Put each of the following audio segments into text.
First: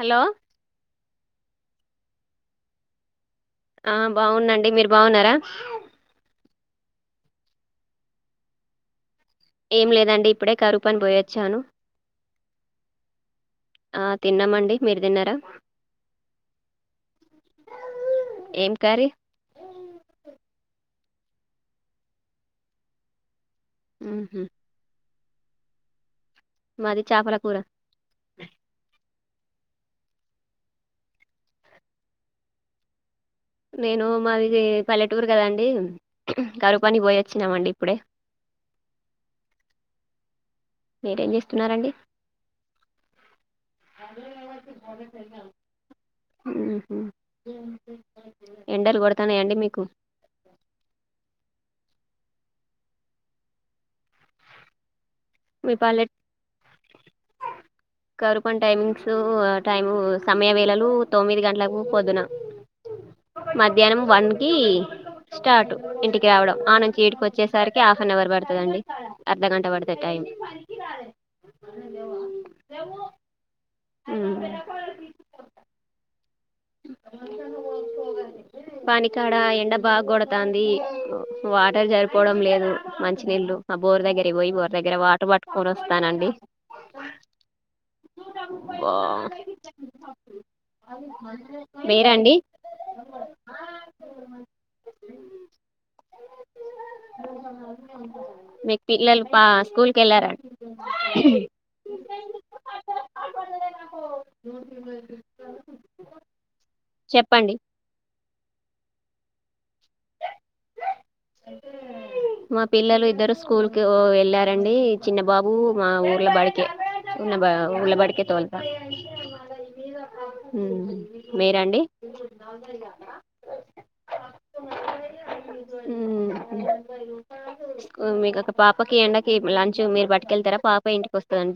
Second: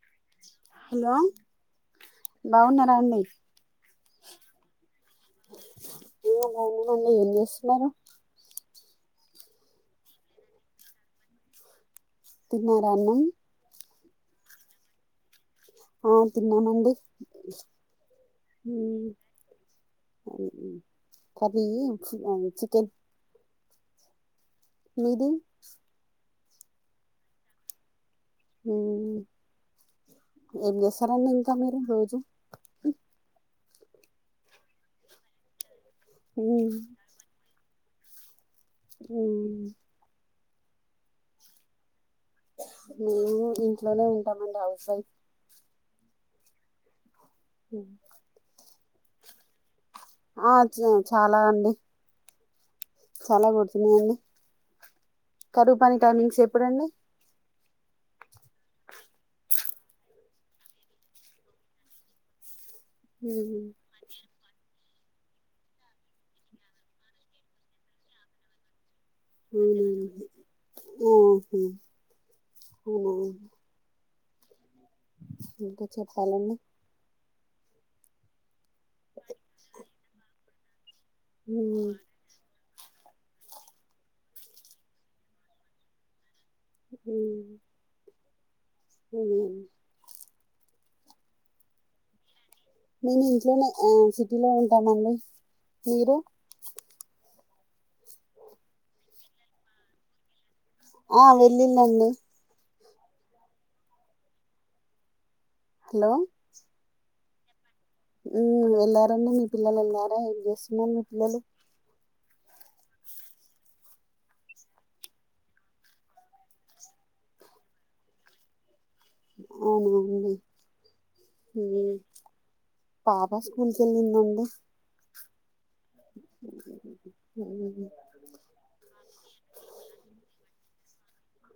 Hello hello బాగున్నారండి ఆ బాగుంనండి మీరు బాగున్నారా అవునండి ఏం చేస్తున్నరు ఏం లేదండి ఇప్పుడే కరుప్పన్ బోయొచ్చాను తిన్నారా అన్నం ఆ తిన్నామండి మీర్ తిన్నారా ఆ తిన్నామండి ఏం ఊ కర్రీ అమ్ కర్రీ చ్ చికెన్ ఊహు మీది మాది చాపలా కూరా ఉమ్ ఏం చేస్తారండీ ఇంకా మీరు రోజు నేను మాది పల్లెటూరు కదాండి ఉమ్, కరువు పనికి పోయిచ్చినామండి. ఇప్పుడే ఊ మీరేం చేస్తున్నారండి మేము ఇంట్లోనే ఉంటామండి హౌస్ వైఫ్ ఊహు ఎండలు కొడతానాయా అండి మీకు ఆ చ్చ చాలా అండి చాలా కొడుతున్నాయండి. మీ కరువు పని పల్లె టైమింగ్స్ ఎప్పుడండి. కరువు పని టైమింగ్స్ అ టైము సమయ వేళలు తొమ్మిది గంటలకు పొద్దున ఉమ్, మధ్యానం వన్ కి స్టార్ట్ ఇంటికి రావడం ఆ నుంచి ఈడికి వచ్చేసరికి హాఫ్ అన్ అవర్ పడుతదండి. అర్ధగంట పడుతద్ ఉహ్ ఓహ అవున ఊమ్ ఇంకా చెప్పాలండి పని కాడ ఎండ బాగొడతాంది ఉ ఉమ్, వాటర్ జరిపోవడం లేదు. మంచి నీళ్ళు ఆ బోర్ దగ్గరే పోయి బోర్ దగ్గర వాటర్ పట్టుకొని వస్తానని ఉ బా మీరండి మేము ఇంట్లోనే ఆ సిటీలో ఉంటామండి మీరు మీక్ పిల్లలు పా స్కూల్కి వెల్లారం ఆ వెళ్ళిందండి [unintelligible] హలో చెప్పండి ఉ వెళ్ళారండి మీ పిల్లలు వెళ్లారా ఏం చేస్తున్నారు మీ పిల్లలు మా పిల్లలు ఇద్దరు స్కూల్ కి ఓ వెళ్ళారండి చిన్న బాబు మా ఊర్ల బడికి ఉన్న బ ఉళ్ళబడికే తోళ్తా అవున అండి ఉ మీరండి పాప స్కూల్కి వెళ్ళిందండి ఉమ్, స్క్ మీఒక పాపకి ఎండకి లంచ్ మీరు భట్కెళ్తార పాప ఇంటికి వస్తంద్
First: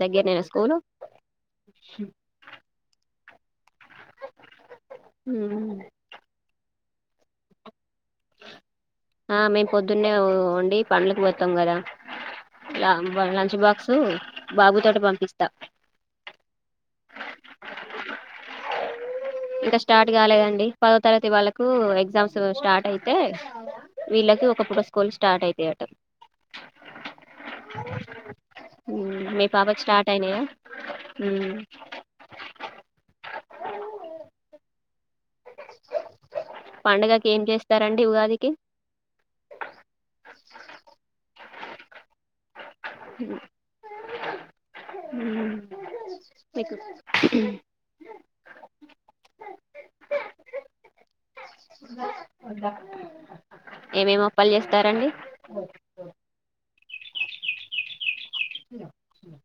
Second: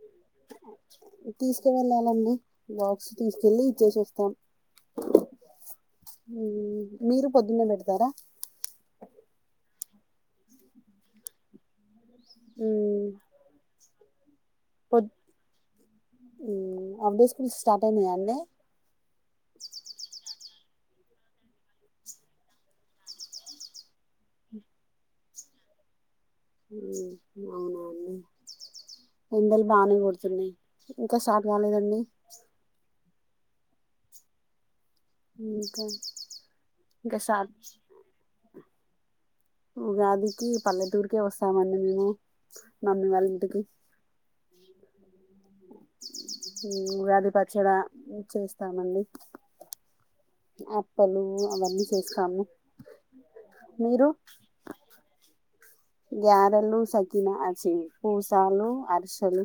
తీసుకు వెళ్ళాలండి బాక్స్ తీసుకెళ్ళి ఇచ్చేసివస్తాం ఉ మీరు పొద్దున్నే పెడతారా ఆ మేము పొద్దున్నే వండి పండ్లకు పోతాం గదా ల ఉమ్, వ లంచ్ బాక్సు బాబు తోటి పంపిస్తా. హాఫ్డే స్కూల్ స్టార్ట్ అయినాయాండి ఇంకా స్టార్ట్ కాలేదండి. పదో తరగతి వాళ్ళకు ఎగ్జామ్స్ స్టార్ట్ అయితే విళక్ ఐతే ఒకప్పుడు స్కూల్ స్టార్ట్ అయితాయట్ ఉ అవునాన్నీ మీ ఎండలు పాపకి బానే స్టార్ట్ అయినాయా కొడుతున్నయ్ ఇంకా స్టార్ట్ కాలేదా అండి ఇంకా ఇంకా పండుగకి ఏం స్టార్ట్ చేస్తారండి ఉగాదికి ఉగాదికి పల్లెటూరికే వస్తామండి మేము నమ్మీ వాళ్ళ ఇంటికి ఉ ఉ ఉగాది పచ్చడా చేస్తామండి అప్పలు అవన్నీ చేస్తాము ఏమేమి అప్పాలు చేస్తారండి. గ్యారలు సకినా అచి పూసాలు అర్షలు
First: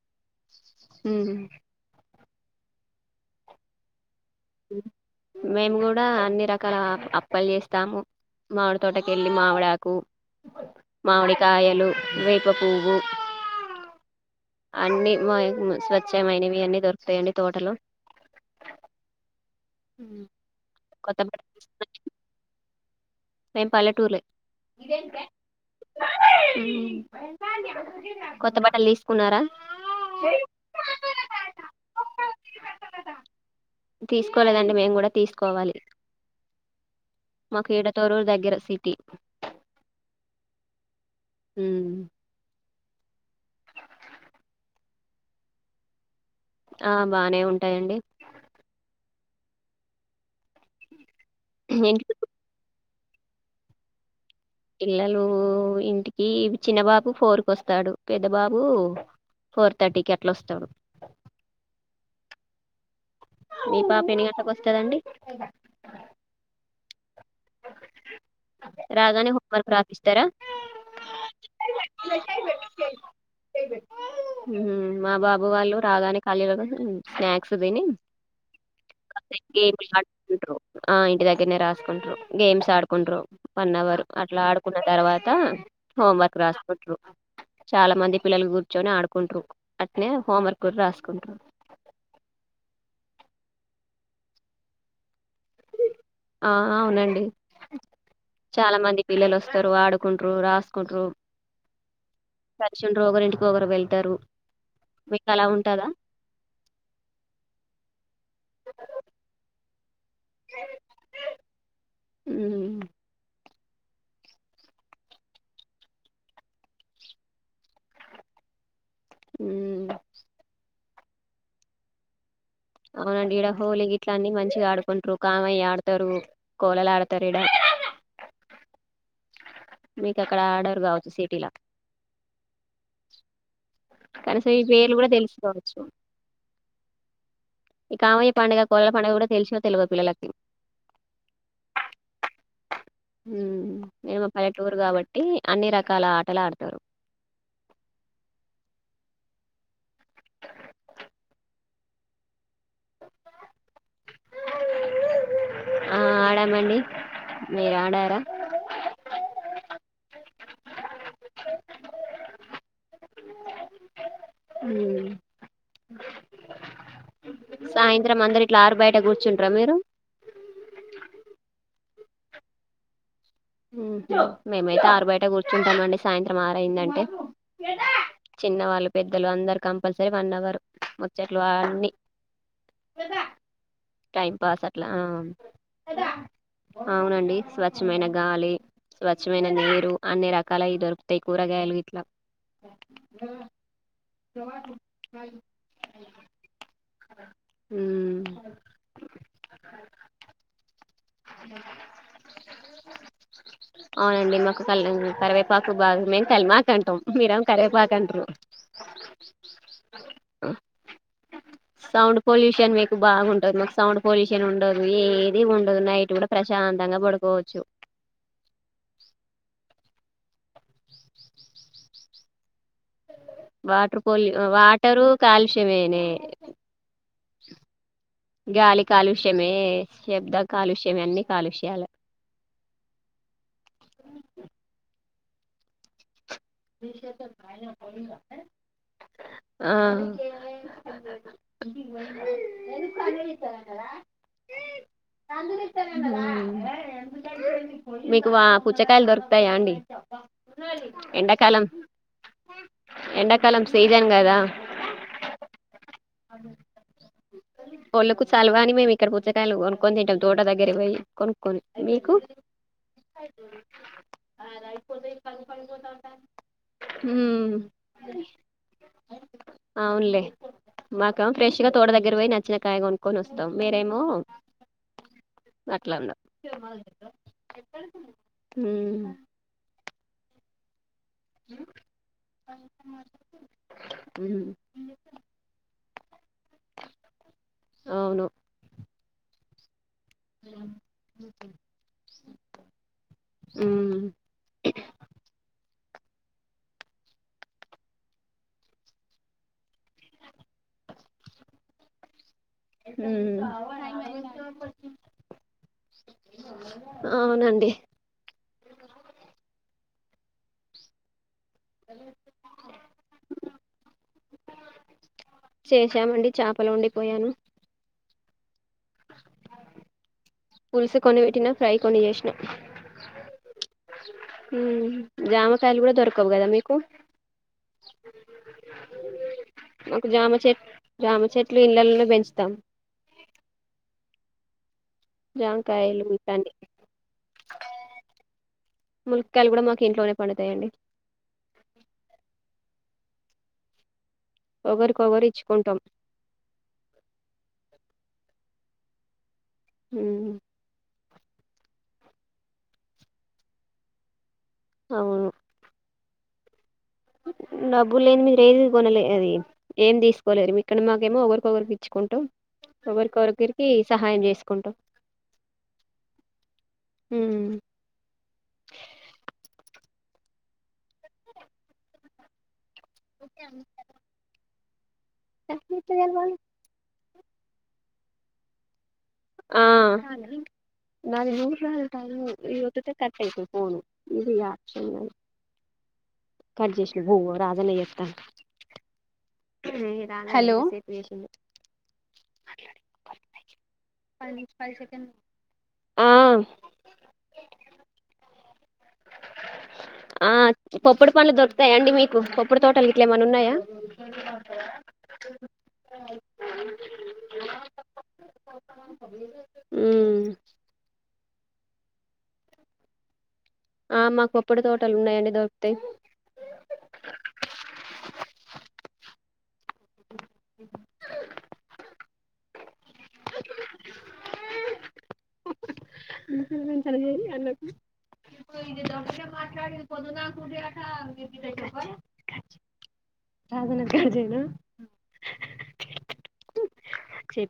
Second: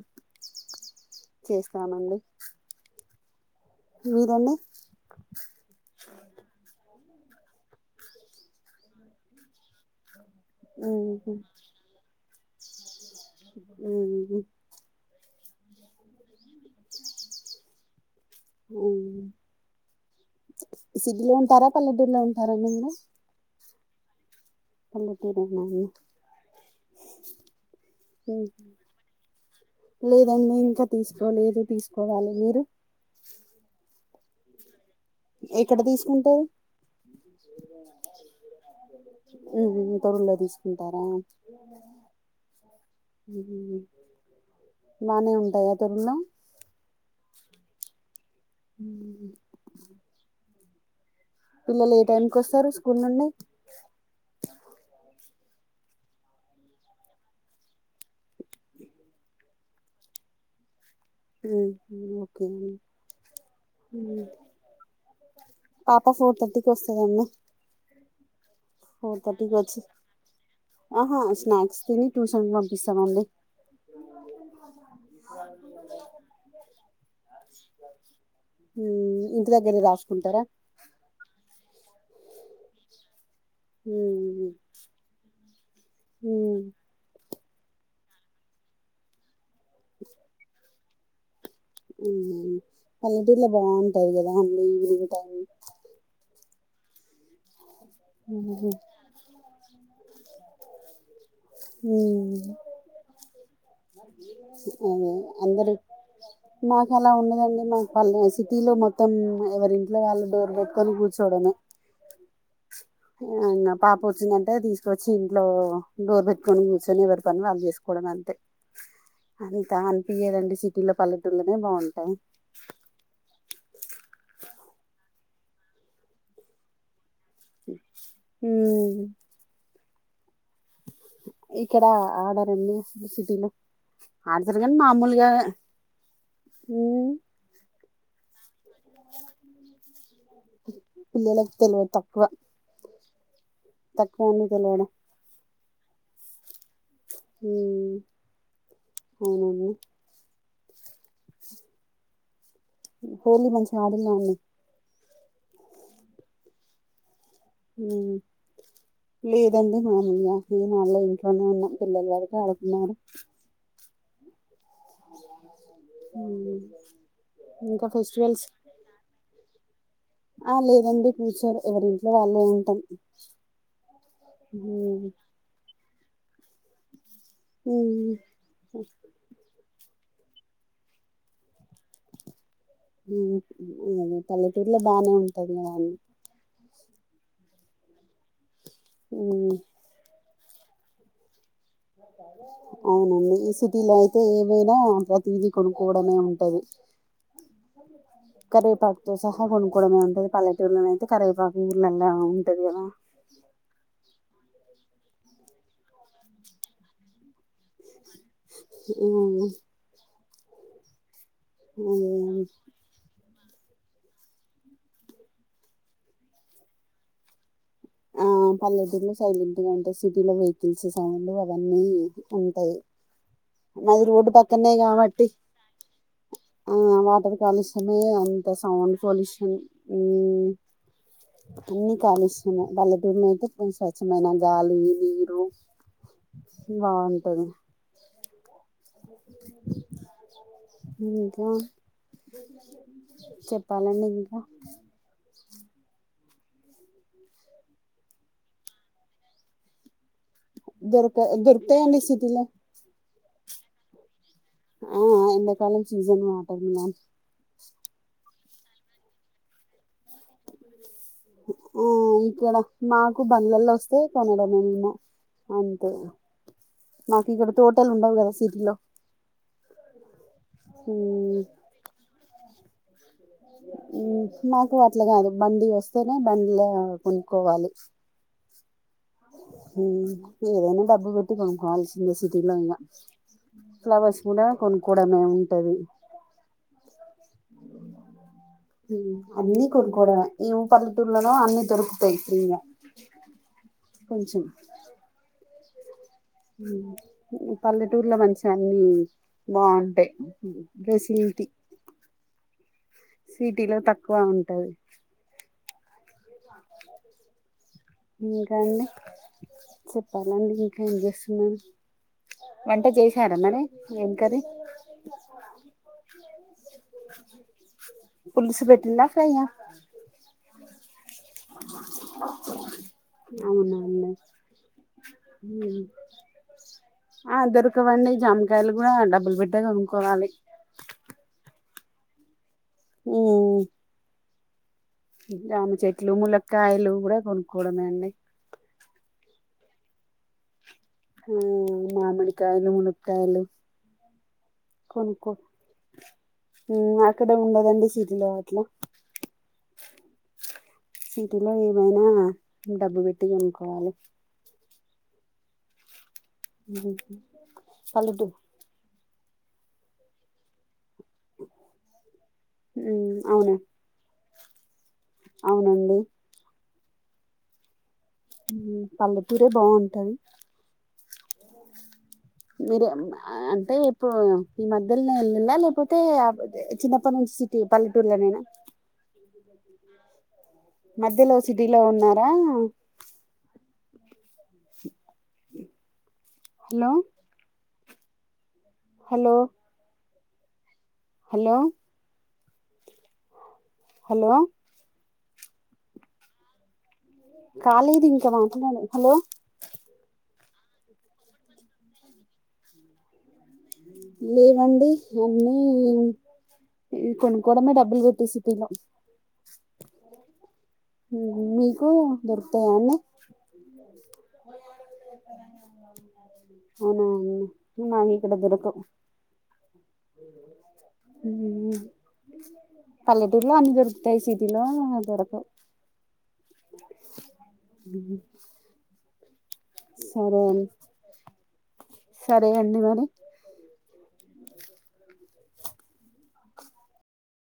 చేస్తామండి. మీరండి మేము కూడా అన్ని రకాల అ అప్పాలు చేస్తాము మామిడి తోటకి వెళ్ళి మావిడాకు ఉహు. మామిడి కాయలు వేప పువ్వు ఊహు [inaudible] స్వచ్ఛమైనవి అన్నీ దొరుకుతాయండి తోటలో సిటీలో ఉంటారా పల్లెటూరిలో ఉంటారా అండి మీరు మేం పల్లటుర్లే పల్లటూరెనా ఉమ్ కొత్త ఉహు. బట్టలు తీసుకున్నారా లేదండి ఇంకా తీసుకోలేదు తీసుకోవాలి మీరు తీసుకోలేదండి మేమ్ కూడా తీసుకోవాలి ఎక్కడ తీసుకుంటారు మాక్ ఇడ తోర్రూర్ దగ్గర సిటీ తొరులో తీసుకుంటారా [unintelligible] బానే ఉంటయా తోర్రులో ఆ బానే ఉంటాయండి ఉమ్ పిల్లలు ఏ ఇంట్లో టైముకి ఓస్తారు స్కూల్ నుండి పిల్లలూ ఇంటికీ చిన్నబాబు ఫోరుకొస్తాడు పెద్ద బాబు ఫోర్ థర్టీకి అట్లా ఓస్తాడు ఉహు ఓకే మీ పాప ఎన్ని గంటలకొస్తదండి? పాప ఫోర్ థర్టీకి ఓస్ ఫోర్ రాగానే థర్టీకి హోంవర్క్ వచ్చి రాపిస్తారా? ఆహా స్నాక్స్ తిని ట్యూషన్ పంపిస్తామండి మా బాబు వాళ్ళు రాగానే కాళ్లు చే కడిగి స్నాక్స్ తిని ఇంటి గేమ్ దగ్గరే లు రాసుకుంటారా ఆడుకుంటారు ఆ ఇంటి దగ్గరనే రా రాసుకుంటారు గేమ్స్ ఆడుకుంటా వన్ అవర్ అట్లా ఆడుకున్న తర్వాత హోంవర్క్ రాసుకుంట్రారు చాలా మంది పిల్లలు కూర్చొని ఆడుకుంటారు అట్నే హోంవర్క్ కూడా రాసుకుంట్రారు పల్లెటూర్లో బాగుంటద్ కదా అండి ఈవెనింగ్ టైమ్ ఆ అవున్డి చాలా మంది పిల్లలు ఒస్తారు ఆడుకుంటారు రాసుకుంటురూ కలిసి ఉంటారు ఒగారింటికి ఒగర్ వెళ్తారు అదే మీక్ అలా అందరు ఉంటుందా మాకు అలా ఉండదండి మాకు పల్ సిటీలో మొత్తం ఎవరి ఇన్ వాళ్ళు డోర్ పెట్టుకొని కూర్చోవడమే ఉమ్ ఇంగా పాప వచ్చిందంటే తీసుకొచ్చి ఇంట్లో డోర్ పెట్టుకని కూర్చొని ఎవరి పని వాళ్ళ చేసుకోవడమే అంతే అంతా ఉమ్. అనిపియదండి సిటీలో పల్లెటూల్లోనే బాగుంటాయి అవ్నండి ఇడ హోలీ గిట్ల అన్ని మంచిగా ఆడుకుంటారు కామయ్య ఆడతారు కోళలు ఆడ్ హు మీకు అక్కడ అడరుకావచ్చు సిటీలా ఇక్కడ ఆడరండి అసలు సిటీలో కనీసం ఆడతారు ఈ కానీ పేర్లు కూడా మామూలుగా తెలుసుకవచ్చు ఉమ్ ఈ కామయ్య పండుగ కోలలా పండగ కూడా తెల్సో తేల్వదో పిల్లలకి పిల్లలకు తెల్వద్ తక్కువ మ్ ఇగా తక్కువ అండి పల్లెటూరు తెలవడం కాబట్టి అన్ని రకాల ఆటల్ ఆడతారు ఉ అవుననీ హోలీ మంచిగా అడిల్ల అండి ఆ ఆడామండి మీరు ఉ ఆడారా లేదండి మ వాళ్ళ ఇంట్లోనే ఉన్నాం పిల్లల వరకి ఆడుకున్నారు ఉమ్. మ్ సాయంత్రం అందరు ఇట్లా ఆరు బయట కూర్చుంటార్ మీరు ఆ లేదండి కూచోరు ఎవరింట్లో వాళ్ళే ఉంటాం. మేమైతే ఆరు ఉమ్, బయట కూర్చుంటామ అండి సాయంత్రం ఆరైందంటే ఉమ్, చిన్నవాళ్లు పెద్దలు అందరు కంపల్సరీ వన్ అవర్ ముచ్చట్లు ఆన్ని ఉమ్, అదే టైమ్ పాస్ పల్లెటూరులో అట్ల బానే ఉంటది కదా అండి ఆ అవునండి స్వచ్ఛమైన గాలి స్వచ్ఛమైన ఉమ్, నీరు అన్ని రకాలయి దొరుకుతాయి. కూరగాయలు ఇట్ల అవునండి ఈ సిటీలో అయితే ఏవైనా ప్రతిదీ కొన్కోవడమే ఉంటది ఉమ్ కర్వెపాకుతో సహా గొనుకోవడమే ఉంటది పల్లెటూర్లోనైతే కరైపాకు ఊర్లల్లా ఉంటది కదా మొక్క కళ్ళ కరివేపాకు బాగున్నయ్ కల్మాక్ అంటాం మీర కరెపాకంటరు ఉమ్, అదే సౌండ్ అండి. పొల్యూషన్ మీకు బాగుంటది, మాకు సౌండ్ పొల్యూషన్ ఉండదు ఏది ఉ ఉండదు నైట్ కూడా ప్రశాంతంగా పడుకోచ్చు ఆ పల్లెటూరులో సైలెంట్ గా ఉంటది సిటీలో వెహికల్స్ సౌండ్ అవన్నీ టాయ్. వాటర్ పోల్యూ వాటరు కాలుష్యమేనే ఆ వాటర్ కాలుష్యమే అంత గాలి సౌండ్ కాలుష్యమే పొల్యూషన్ శబ్ద మ్మ్ కాలుష్యమే అన్ని కాలుష్యాలే అన్ని కాలుష్యమే పల్లెటూర్లో అయితే ఉ స్వచ్ఛమైన గాలి నీరు బాగుంటది ఆ ఇంకా చెప్పాలండింకా ఉ మీకు వా పుచ్చకాయలు దొరుకుతాయా అండి దొర్క ఎండాకాలం దొర్క్తయండి సిటిలో ఎండాకాలం సీజన్ కదా ఆ ఎండాకాలం సీజన్ మాటర్ మామ్ చలువాని మేము ఇక్కడ పుచ్చకాయలు కొనుకోని తింటం తోట దగ్గరి పోయి కొనుక్కొని ఆ మీకు ఇక్కడ మాకు బండ్లల్లో వస్తే కొనడమే మేము అంతే మాకు ఇక్కడ మ్మ్ తోటలుండవు కదా సిటీలో. మాక ఫ్రెష్ గా తోట దగ్గర పోయి నచ్చిన కాయ గొన్ కొనస్తాం మీరేమో మాకు అట్లా కాదు బండి అట్లన్న వస్తేనే బండిలో కొనుక్కోవాలి ఉమ్ హ్ ఏదైన డాబ డబ్బు పెట్టి కొనుకోవాల్సిందె సిటీలో ఇగ ఫ్లవర్స్ కూడా మ్మ్ కొన్కోడమే ఉంటంది అవును అన్ని కొన్నుకోవడమే ఇవ పల్లెటూర్లలో అన్ని దొరుకుతయి ఫ్రిగా మ్మ్ కొంచెం ఉ పల్లెటూరులో మంచిగా అన్ని బాగుంటాయి ఫెసిలిటి [inaudible] ఉమ్ ఉంటది అవునండి ఇంకాండి చెప్పాలండి ఇంక ఎం చేస్తున్నారు వంట చేసార మరి ఏం కర్రి చాపలోండి పోయాను పులుసు పెట్టింద ఫ్రై ఆ పులుసు కొన్ని వెట్టినా ఫ్రై కొన్ని చేసిన అవునా అండి ఉ జామకాయలు కూడా దొరకవు కదా మీ ఆ దొరకవండి జామకాయలు కూడా డబ్బులు పెట్టే మాకు కొనుక్కోవాలి జామ చెట్ జామ చెట్ చెట్లు ఇండ్లళ్లలో పెంచుతాం ఊ జామ జామకాయలు చెట్లు ఇట్లాంటి ములకాయలు కూడా కొనుక్కోవడమే అండి ములికాయలు కూడ మాకు ఇంట్లోనే పండుతాయండి ఊ మామిడి కాయలు, ములక్కాయలు ఒకరికొకరు కనుక్కో ఇచ్చుకుంటాం ఊ అక్కడే ఉండదండి సి లో వట్లు హుమ్ సిటిలో ఏదైనా డబ్బు పెట్టి కొనుకోవాలి అవును డబ్బులు లేంది పల్లెటూరు మీరు ఏది కొనలే అది ఏమి తీసుకోలేరు మీ ఇక్కడ మాకేమో ఒకరికొగరు ఇచ్చుకుంటాం అవునా ఒకరికోగర్కి సహాయం చేసుకుంటాం అవునండి ఊ ఊ పల్లెటూరే బాగుంటది మీరు అంటే ఇప్పుడు ఈ మధ్యల్నే ఎల్లిలా లేకపోతే అబుదే చిన్నప్ ప్ప నుంచి సిటీ పల్లెటూర్లనేేనా ఆ న మధ్యలో నూరు సిటీలో స ఉన్నారా ఇవొత్తుతే కట్టైతది ఫోను ఇది యాకిల్ హలో కట్జేశిండు బొంగు రాజన్న జే త హలో హలో హలో పది హలో నిమి పది సెకండ్లు వుంది ఆ కాలేదింక మాట్లాడు హలో ఆ పొప్పడు పండ్లు దొరుకుతయ అండి మీకు పొప్పడు తోటలు ఇట్లా ఏమన్న ఉన్నయా లేవండి అన్నీ ఊ కొనుకొవడమే డబ్బుల్ వెట్టిసిగో ఉమ్ [unintelligible] మీకూ దొరుకుతాయా అన్నీ ఆ మా కొప్పడి తోటలు ఉన్నాయ్ అవునా అండి మా ఇంటి దగ్గర కొ ఊ పల్లెటూరులో అన్ని దొరుకుతాయి సిటీలోన దొరకవు [unintelligible] అడిగేది అన్నకు మాట్లాడింది పొద్దుందాక సరే అండి ఉంటయంట [unintelligible] సరే అండి మరి రాజేనా చెప్